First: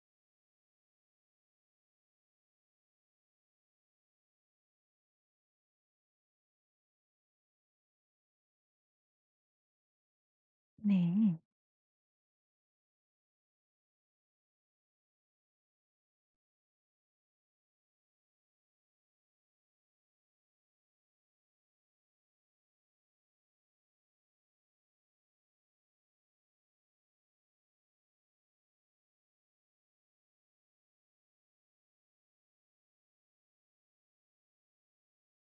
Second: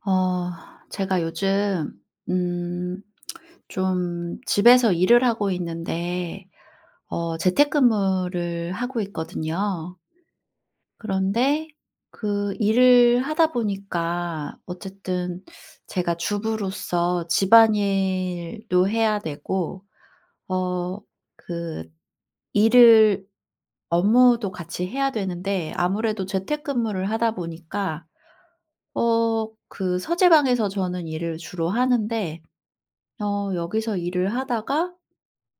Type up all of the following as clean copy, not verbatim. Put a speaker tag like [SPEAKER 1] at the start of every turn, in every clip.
[SPEAKER 1] 어 제가 요즘 음 좀 집에서 일을 하고 있는데 재택근무를 하고 있거든요.
[SPEAKER 2] 네.
[SPEAKER 1] 그런데 그 일을 하다 보니까 어쨌든 제가 주부로서 집안일도 해야 되고 어 그 일을 업무도 같이 해야 되는데, 아무래도 재택근무를 하다 보니까 그 서재방에서 저는 일을 주로 하는데, 여기서 일을 하다가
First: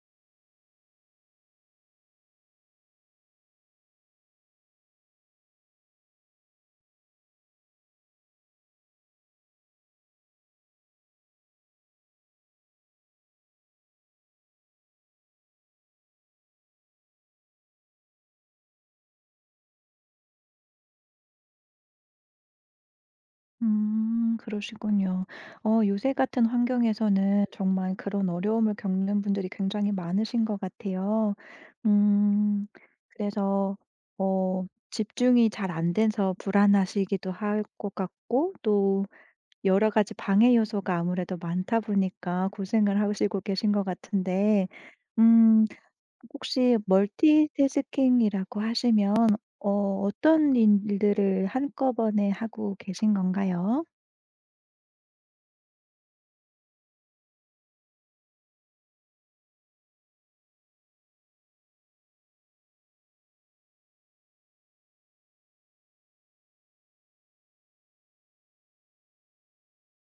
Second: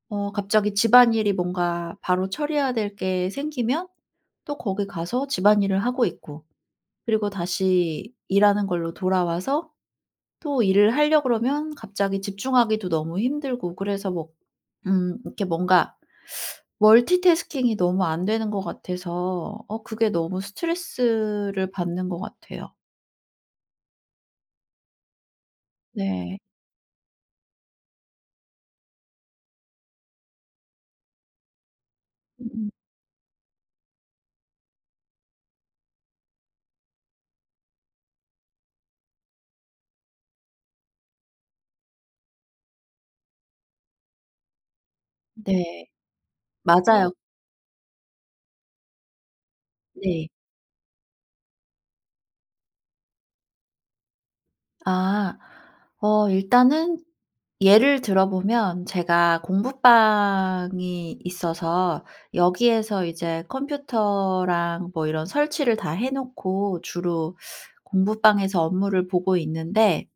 [SPEAKER 1] 갑자기 집안일이 뭔가 바로 처리해야 될 게 생기면 또 거기 가서 집안일을 하고 있고, 그리고 다시 일하는 걸로 돌아와서 또 일을 하려 그러면 갑자기 집중하기도 너무 힘들고, 그래서 뭐 이렇게 뭔가 멀티태스킹이 너무 안 되는 것 같아서 그게 너무 스트레스를 받는 것 같아요.
[SPEAKER 2] 그러시군요. 요새
[SPEAKER 1] 네.
[SPEAKER 2] 같은 환경에서는 정말 그런 어려움을 겪는 분들이 굉장히 많으신 것 같아요. 음
[SPEAKER 1] 음.
[SPEAKER 2] 그래서 집중이 잘 안 돼서 불안하시기도 할 것 같고 또 여러 가지 방해 요소가 아무래도 많다 보니까 고생을 하시고 계신 것 같은데 음
[SPEAKER 1] 네.
[SPEAKER 2] 혹시
[SPEAKER 1] 맞아요.
[SPEAKER 2] 멀티태스킹이라고 하시면 어
[SPEAKER 1] 네.
[SPEAKER 2] 어떤 일들을 한꺼번에 하고 계신 건가요?
[SPEAKER 1] 아. 일단은 예를 들어 보면, 제가 공부방이 있어서 여기에서 이제 컴퓨터랑 뭐 이런 설치를 다 해 놓고 주로 공부방에서 업무를 보고 있는데,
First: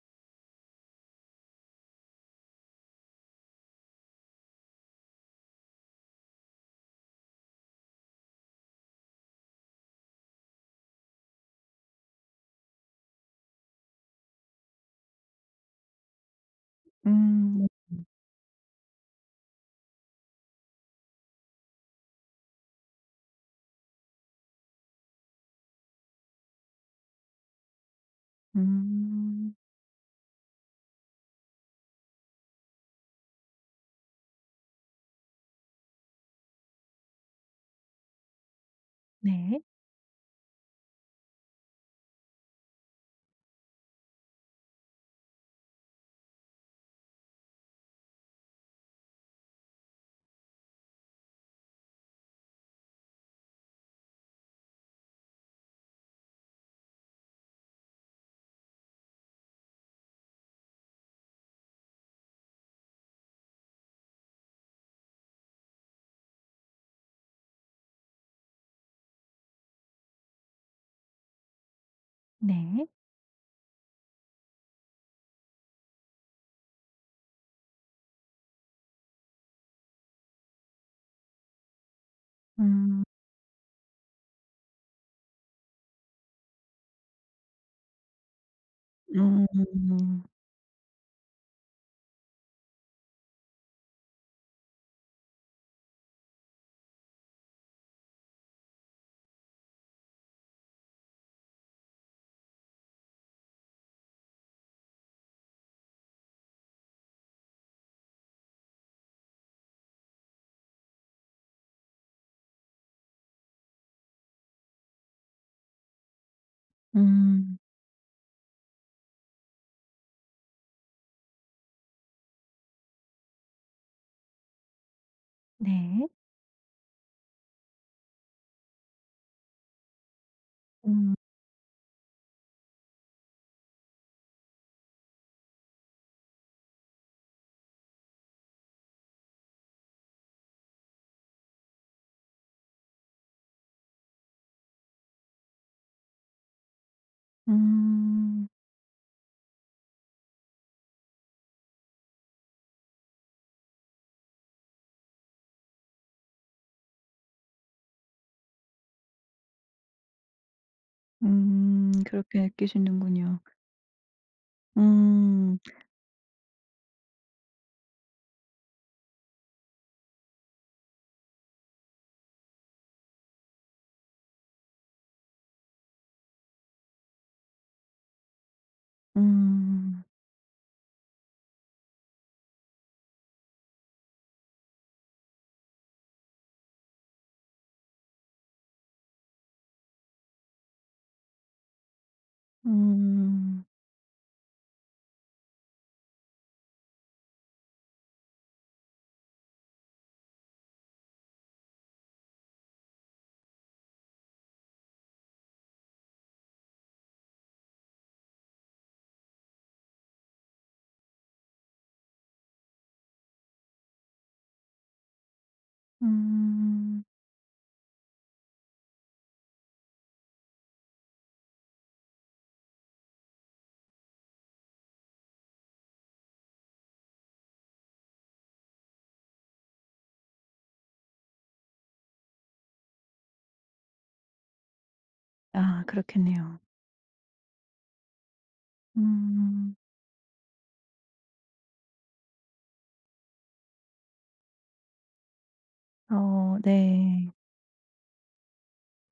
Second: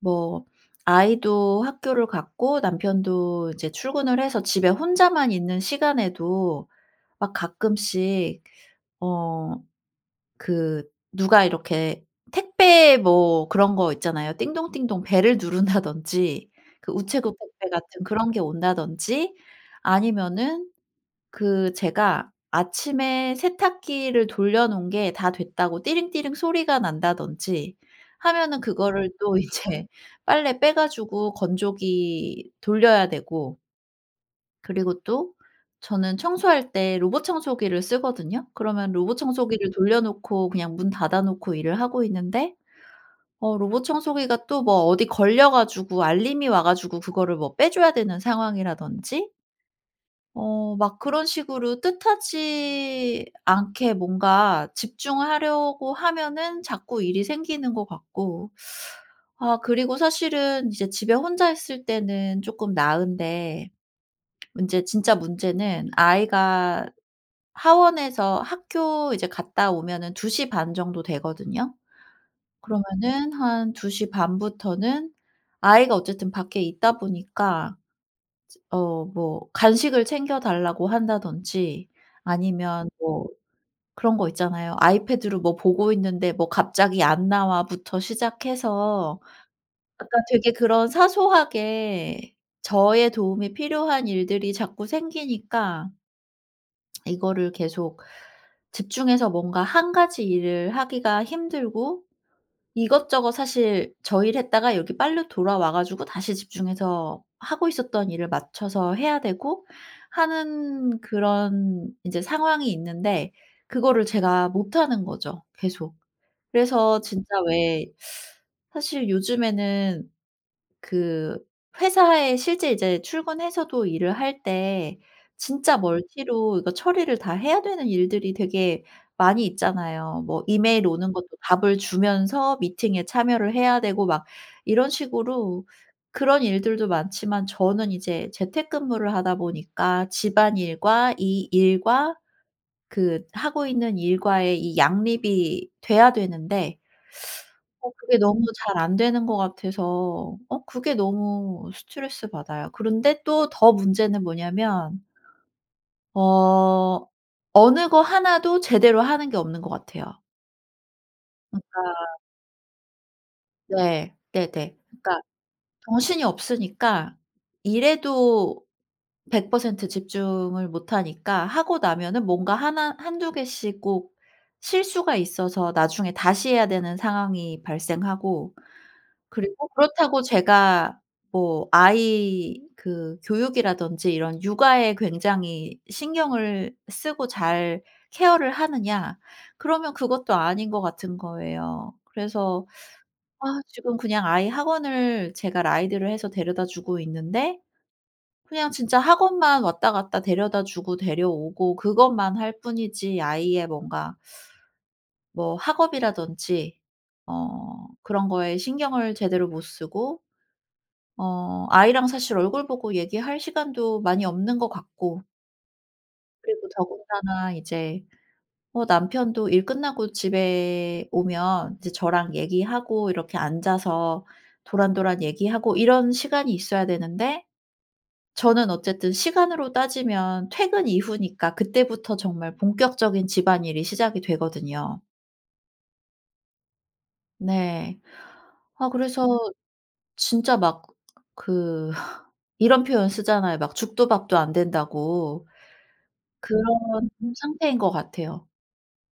[SPEAKER 1] 뭐 아이도 학교를 갔고 남편도 이제 출근을 해서 집에 혼자만 있는 시간에도 막 가끔씩 어 그 누가 이렇게 택배 뭐 그런 거 있잖아요. 띵동띵동 벨을 누른다든지, 그 우체국
[SPEAKER 2] 음.
[SPEAKER 1] 택배
[SPEAKER 2] 네.
[SPEAKER 1] 같은 그런 게 온다든지, 아니면은 그 제가 아침에 세탁기를 돌려 놓은 게 다 됐다고 띠링띠링 소리가 난다든지 하면은, 그거를 또
[SPEAKER 2] 음.
[SPEAKER 1] 이제 빨래 빼 가지고 건조기 돌려야 되고. 그리고 또 저는 청소할 때 로봇 청소기를 쓰거든요. 그러면 로봇
[SPEAKER 2] 네.
[SPEAKER 1] 청소기를 돌려 놓고 그냥 문 닫아 놓고 일을 하고 있는데, 로봇 청소기가 또 뭐 어디 걸려 가지고 알림이 와 가지고 그거를 뭐 빼 줘야 되는 상황이라든지, 막 그런 식으로 뜻하지 않게 뭔가 집중하려고 하면은 자꾸 일이 생기는 것 같고. 아, 그리고 사실은 이제 집에 혼자 있을 때는 쪼끔 나은데, 문제 진짜 문제는 아이가 하원에서 학교 이제 갔다 오면은 2시 반 정도 되거든요.
[SPEAKER 2] 네.
[SPEAKER 1] 그러면은 한2시 반 부터는 아이가 어쨌든 밖에 있다 보니까 뭐 간식을 챙겨 달라고 한다든지, 아니면
[SPEAKER 2] 음.
[SPEAKER 1] 뭐 그런 거 있잖아요. 아이패드로 뭐 보고 있는데 뭐 "갑자기 안 나와."부터 시작해서
[SPEAKER 2] 음.
[SPEAKER 1] 약간 되게 그런 사소하게 저의 도움이 필요한 일들이 자꾸 생기니까 이거를 계속 집중해서 뭔가 한 가지 일을 하기가 힘들고, 이것저것 사실 저일 했다가 여기 빨리 돌아와 가지고 다시 집중해서 하고 있었던 일을 맞춰서 해야 되고 하는 그런 이제 상황이 있는데 그거를 제가 못하는 거죠, 계속. 그래서 진짜
[SPEAKER 2] 음.
[SPEAKER 1] 왜, 사실 요즘에는 그 회사에 실제 이제 출근해서도 일을 할 때 진짜
[SPEAKER 2] 네.
[SPEAKER 1] 멀티로 이거 처리를 다 해야 되는 일들이 되게 많이 있잖아요. 뭐 이메일 오는
[SPEAKER 2] 음.
[SPEAKER 1] 것도 답을 주면서 미팅에 참여를 해야 되고 막 이런 식으로 그런 일들도 많지만, 저는 이제 재택근무를 하다 보니까 집안일과 이 일과 그 하고 있는 일과의 이 양립이 돼야 되는데 그게 너무
[SPEAKER 2] 음.
[SPEAKER 1] 잘 안 되는 것 같아서 그게 너무 스트레스 받아요. 그런데 또 더 문제는 뭐냐면, 어 어느 거 하나도 제대로 하는 게 없는 것 같아요.
[SPEAKER 2] 음.
[SPEAKER 1] 그러니까,
[SPEAKER 2] 그렇게 느끼시는군요.
[SPEAKER 1] 네. 네네. 그러니까
[SPEAKER 2] 음.
[SPEAKER 1] 정신이 없으니까 일에도 100% 집중을 못 하니까 하고 나면은 뭔가 하나 한두 개씩 꼭 실수가 있어서 나중에 다시 해야 되는 상황이 발생하고, 그리고
[SPEAKER 2] 음.
[SPEAKER 1] 그렇다고 제가 뭐 아이 그 교육이라든지 이런 육아에 굉장히 신경을 쓰고 잘 케어를 하느냐 그러면 그것도 아닌 것 같은 거예요. 그래서 아,
[SPEAKER 2] 음.
[SPEAKER 1] 지금 그냥 아이 학원을 제가 라이드를 해서 데려다 주고 있는데, 그냥 진짜 학원만 왔다 갔다 데려다 주고 데려오고 그것만 할 뿐이지 아이의 뭔가 뭐 학업이라든지 그런 거에 신경을 제대로 못 쓰고 아이랑 사실 얼굴 보고 얘기할 시간도 많이 없는 것 같고. 그리고
[SPEAKER 2] 음.
[SPEAKER 1] 더군다나 이제 남편도 일 끝나고 집에 오면 이제 저랑 얘기하고 이렇게 앉아서 도란도란 얘기하고 이런 시간이 있어야 되는데, 저는 어쨌든 시간으로 따지면 퇴근 이후니까 그때부터 정말 본격적인 집안일이 시작이 되거든요.
[SPEAKER 2] 아 그렇겠네요.
[SPEAKER 1] 네. 아 그래서
[SPEAKER 2] 음.
[SPEAKER 1] 진짜 막 그 이런 표현 쓰잖아요. 막 죽도 밥도 안 된다고.
[SPEAKER 2] 어
[SPEAKER 1] 그런
[SPEAKER 2] 네.
[SPEAKER 1] 상태인 것 같아요.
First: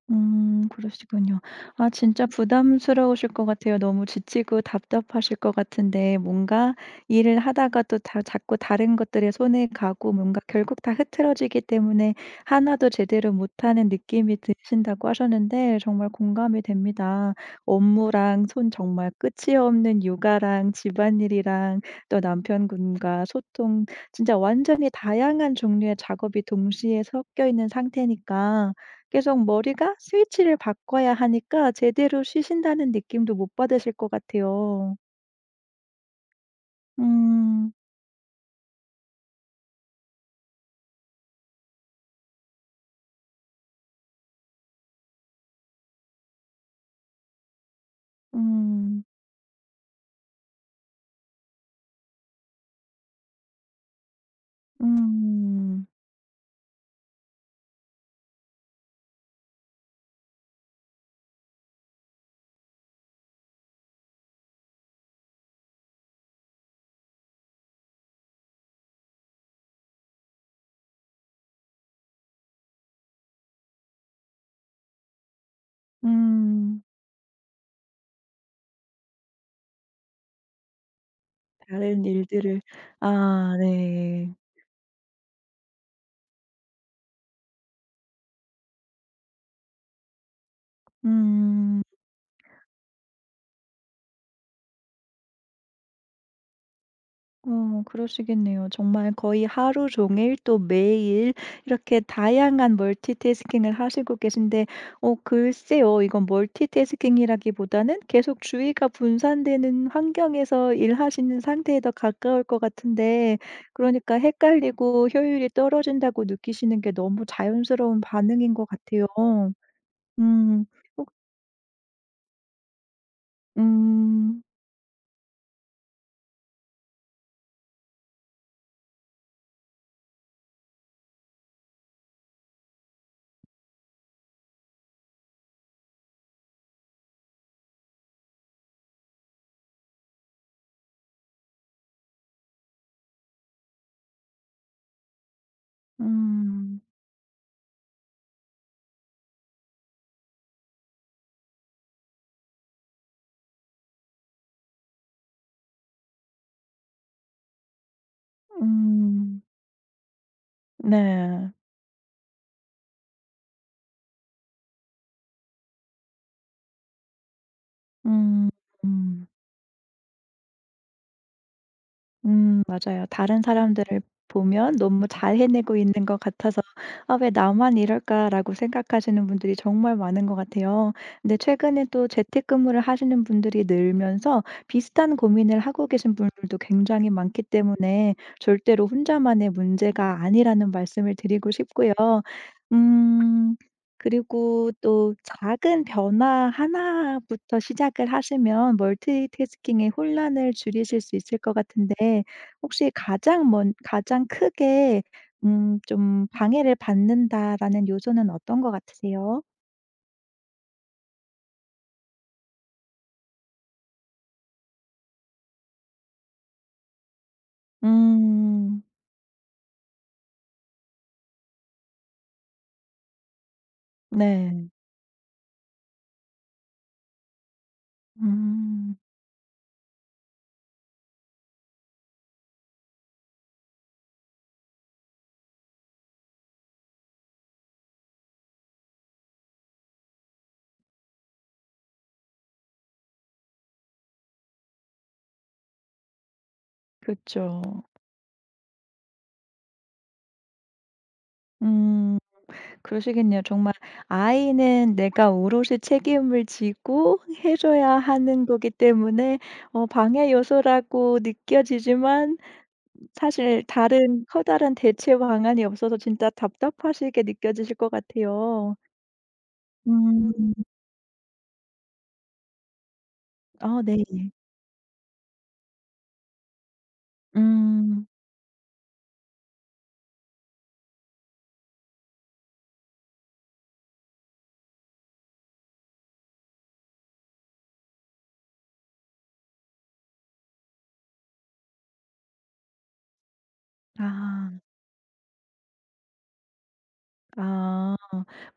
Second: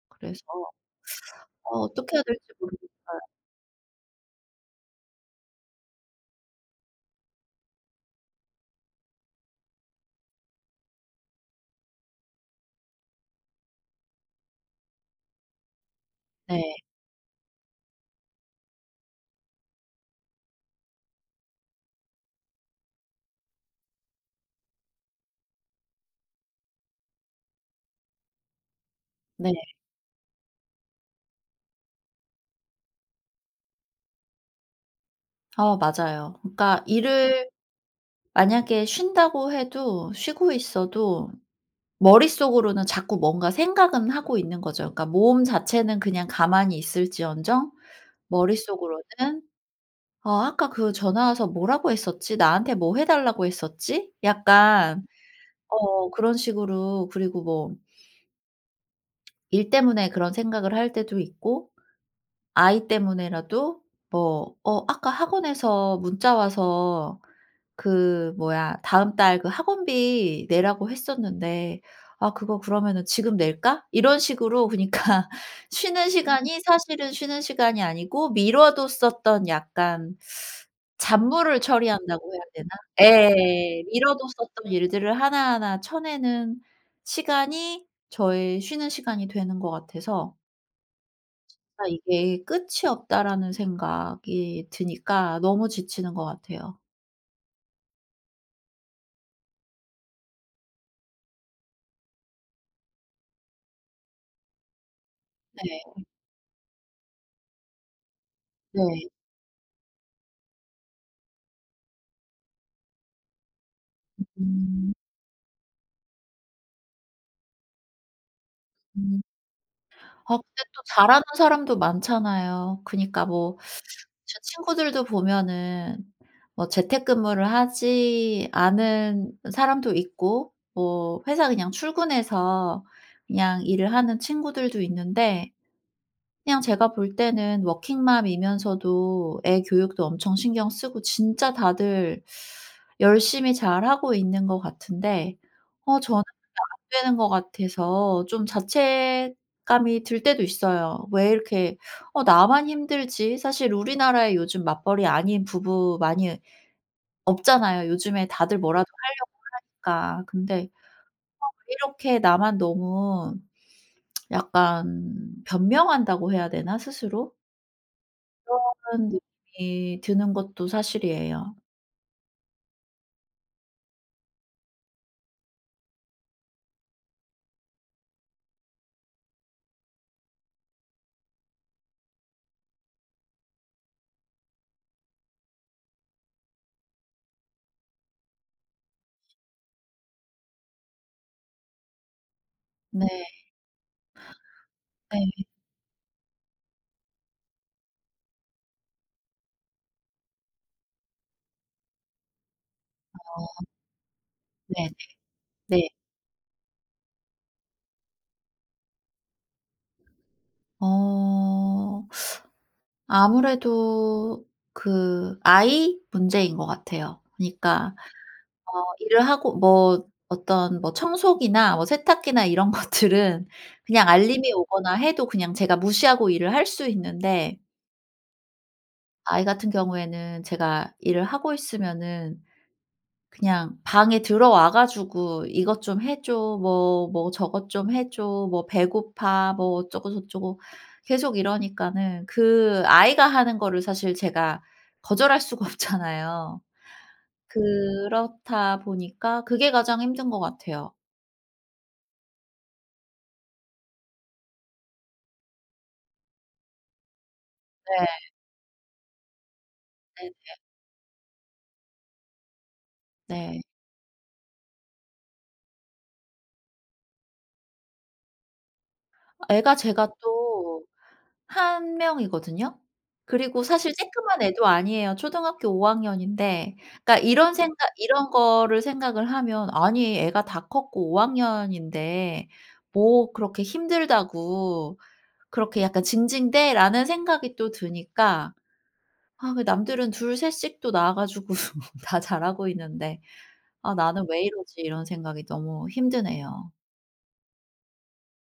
[SPEAKER 1] 그래서
[SPEAKER 2] 그러시군요.
[SPEAKER 1] 어
[SPEAKER 2] 아
[SPEAKER 1] 어떻게 해야
[SPEAKER 2] 진짜
[SPEAKER 1] 될지 모르겠
[SPEAKER 2] 부담스러우실 것 같아요. 너무 지치고 답답하실 것 같은데 뭔가 일을 하다가 또 다 자꾸 다른 것들에 손에 가고 뭔가 결국 다 흐트러지기 때문에 하나도 제대로 못하는 느낌이 드신다고 하셨는데 정말 공감이
[SPEAKER 1] 네.
[SPEAKER 2] 됩니다. 업무랑 손 정말 끝이 없는 육아랑 집안일이랑 또 남편분과 소통 진짜 완전히 다양한 종류의 작업이 동시에 섞여 있는 상태니까 계속
[SPEAKER 1] 네.
[SPEAKER 2] 머리가 스위치를 바꿔야 하니까 제대로 쉬신다는 느낌도 못 받으실 것 같아요.
[SPEAKER 1] 아 맞아요. 그러니까 일을
[SPEAKER 2] 음.
[SPEAKER 1] 만약에 쉰다고 해도, 쉬고 있어도 머릿속으로는 자꾸 뭔가 생각은 하고 있는 거죠. 그러니까 몸 자체는 그냥 가만히 있을지언정
[SPEAKER 2] 음.
[SPEAKER 1] 머릿속으로는 '아 아까 그 전화 와서 뭐라고 했었지? 나한테 뭐 해 달라고 했었지?' 약간
[SPEAKER 2] 음.
[SPEAKER 1] 그런 식으로. 그리고 뭐 일 때문에 그런 생각을 할 때도 있고, 아이 때문에라도 뭐 "어 아까 학원에서 문자 와서 그 뭐야 다음 달 그 학원비 내라고 했었는데, 아 그거 그러면은 지금 낼까?" 이런 식으로. 그니까 러 쉬는 시간이,
[SPEAKER 2] 음.
[SPEAKER 1] 사실은 쉬는 시간이 아니고 미뤄뒀었던 약간 잡무를
[SPEAKER 2] 다른
[SPEAKER 1] 처리한다고 해야
[SPEAKER 2] 일들을
[SPEAKER 1] 되나?
[SPEAKER 2] 아
[SPEAKER 1] 예.
[SPEAKER 2] 네.
[SPEAKER 1] 미뤄뒀었던 일들을 하나하나 쳐내는 시간이 저의 쉬는 시간이 되는 것 같아서
[SPEAKER 2] 음.
[SPEAKER 1] '진짜 이게 끝이 없다.'라는 생각이 드니까 너무 지치는 것 같아요.
[SPEAKER 2] 그러시겠네요. 정말 거의 하루 종일 또 매일 이렇게 다양한 멀티태스킹을 하시고 계신데
[SPEAKER 1] 네.
[SPEAKER 2] 글쎄요. 이건 멀티태스킹이라기보다는 계속 주의가
[SPEAKER 1] 네.
[SPEAKER 2] 분산되는 환경에서 일하시는 상태에 더 가까울 것 같은데 그러니까
[SPEAKER 1] 음.
[SPEAKER 2] 헷갈리고 효율이 떨어진다고 느끼시는 게 너무 자연스러운 반응인 것 같아요.
[SPEAKER 1] 음. 아 근데
[SPEAKER 2] 음.
[SPEAKER 1] 또
[SPEAKER 2] 혹
[SPEAKER 1] 잘하는 사람도 많잖아요. 그니까 뭐 제
[SPEAKER 2] 음.
[SPEAKER 1] 친구들도 보면은 뭐 재택근무를 하지 않은 사람도 있고 뭐 회사 그냥 출근해서 그냥 일을 하는 친구들도 있는데, 그냥 제가 볼 때는 워킹맘이면서도 애 교육도 엄청 신경 쓰고 진짜 다들 열심히 잘하고 있는 것 같은데 저는 안
[SPEAKER 2] 음.
[SPEAKER 1] 되는 것 같아서 좀 자책감이 들 때도 있어요. '왜 이렇게 나만 힘들지?' 사실 우리나라에 요즘 맞벌이 아닌 부부 많이 없잖아요. 요즘에 다들 뭐라도 하려고
[SPEAKER 2] 음.
[SPEAKER 1] 하니까. 근데
[SPEAKER 2] 네.
[SPEAKER 1] 이렇게 나만 너무 약간 변명한다고 해야 되나, 스스로?
[SPEAKER 2] 음.
[SPEAKER 1] 그런
[SPEAKER 2] 음.
[SPEAKER 1] 느낌이 드는 것도 사실이에요.
[SPEAKER 2] 맞아요. 다른 사람들을 보면 너무 잘 해내고 있는 것 같아서 '아 왜 나만 이럴까.'라고 생각하시는 분들이 정말 많은 것 같아요. 근데 최근에 또 재택근무를 하시는 분들이 늘면서 비슷한 고민을 하고 계신 분들도 굉장히 많기 때문에 절대로 혼자만의 문제가 아니라는 말씀을 드리고 싶고요.
[SPEAKER 1] 네.
[SPEAKER 2] 음. 그리고 또
[SPEAKER 1] 네.
[SPEAKER 2] 작은 변화 하나부터 시작을 하시면 멀티태스킹의 혼란을 줄이실 수 있을 것 같은데 혹시 가장
[SPEAKER 1] 네. 네.
[SPEAKER 2] 크게
[SPEAKER 1] 네.
[SPEAKER 2] 좀 '방해를 받는다.'라는 요소는 어떤 것 같으세요?
[SPEAKER 1] 어 아무래도 그 아이 문제인 것 같아요. 그니까
[SPEAKER 2] 음.
[SPEAKER 1] 일을 하고 뭐 어떤 뭐 청소기나 뭐 세탁기나 이런 것들은 그냥 알림이
[SPEAKER 2] 네.
[SPEAKER 1] 오거나 해도 그냥 제가 무시하고 일을 할 수 있는데,
[SPEAKER 2] 음.
[SPEAKER 1] 아이 같은 경우에는 제가 일을 하고 있으면은 그냥 방에 들어와 가지고 "이것 좀 해 줘." 뭐 뭐 "저것 좀 해 줘." 뭐 "배고파." 뭐 어쩌고 저쩌고 계속 이러니까는, 그 아이가 하는 거를 사실 제가 거절할 수가 없잖아요.
[SPEAKER 2] 그렇
[SPEAKER 1] 그렇다 보니까 그게 가장 힘든 것 같아요.
[SPEAKER 2] 음. 그러시겠네요. 정말 아이는 내가 오롯이 책임을 지고 해 줘야
[SPEAKER 1] 네.
[SPEAKER 2] 하는 거기 때문에 방해 요소라고 느껴지지만
[SPEAKER 1] 네네.
[SPEAKER 2] 사실 다른 커다란 대체 방안이 없어서 진짜 답답하시게 느껴지실 것 같아요.
[SPEAKER 1] 애가 제가 또
[SPEAKER 2] 음.
[SPEAKER 1] 한 명이거든요. 그리고
[SPEAKER 2] 아
[SPEAKER 1] 사실
[SPEAKER 2] 네.
[SPEAKER 1] 쬐끄만 애도 아니에요. 초등학교 5 학년인데, 그러니까 이런 생각
[SPEAKER 2] 음.
[SPEAKER 1] 이런 거를 생각을 하면 '아니 애가 다 컸고 5 학년인데 뭐 그렇게 힘들다고 그렇게 약간 징징대?'라는 생각이 또 드니까, 아 왜 남들은 둘, 셋 씩 또 낳아 가지고 다 잘하고 있는데 '아 나는 왜
[SPEAKER 2] 아.
[SPEAKER 1] 이러지?' 이런 생각이 너무 힘드네요.
[SPEAKER 2] 아.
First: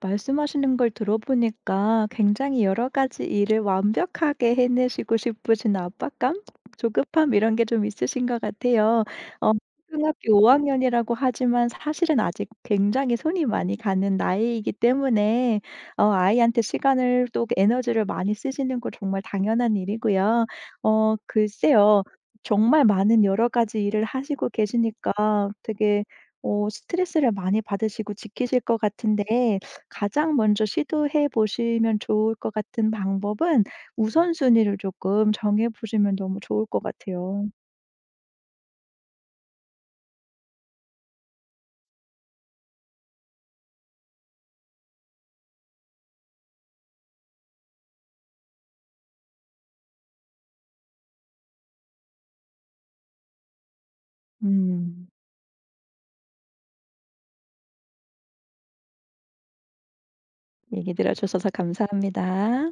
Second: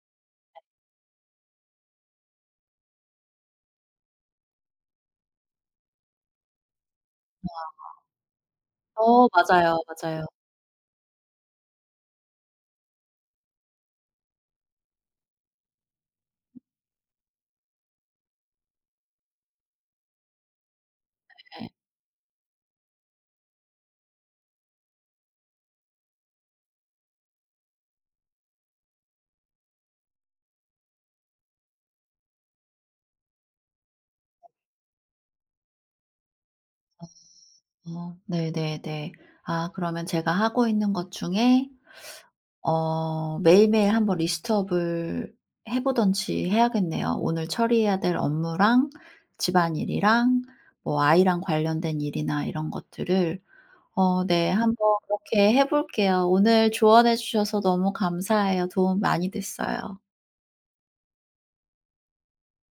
[SPEAKER 2] 말씀하시는 걸 들어보니까 굉장히 여러 가지 일을 완벽하게 해내시고 싶으신 압박감, 조급함 이런 게 좀 있으신 것 같아요. 어
[SPEAKER 1] 맞아요, 맞아요.
[SPEAKER 2] 초등학교 5학년 학년이라고 하지만 사실은 아직 굉장히 손이 많이 가는 나이이기 때문에 아이한테 시간을 또 에너지를 많이 쓰시는 거 정말 당연한 일이고요. 글쎄요. 정말 많은 여러 가지 일을 하시고 계시니까 되게 스트레스를 많이 받으시고 지키실 것 같은데 가장 먼저 시도해 보시면 좋을 것 같은 방법은 우선순위를 조금 정해 보시면 너무 좋을 것 같아요.
[SPEAKER 1] 네네네. 아 그러면 제가 하고 있는 것 중에 매일매일 한번 리스트업을 해 보든지 해야겠네요. 오늘 처리해야 될 업무랑 집안일이랑 뭐 아이랑 관련된 일이나 이런 것들을. 어네 한번
[SPEAKER 2] 음.
[SPEAKER 1] 그렇게 해 볼게요. 오늘 조언해 주셔서 너무 감사해요. 도움 많이 됐어요.
[SPEAKER 2] 얘기 들어 주셔서 감사합니다.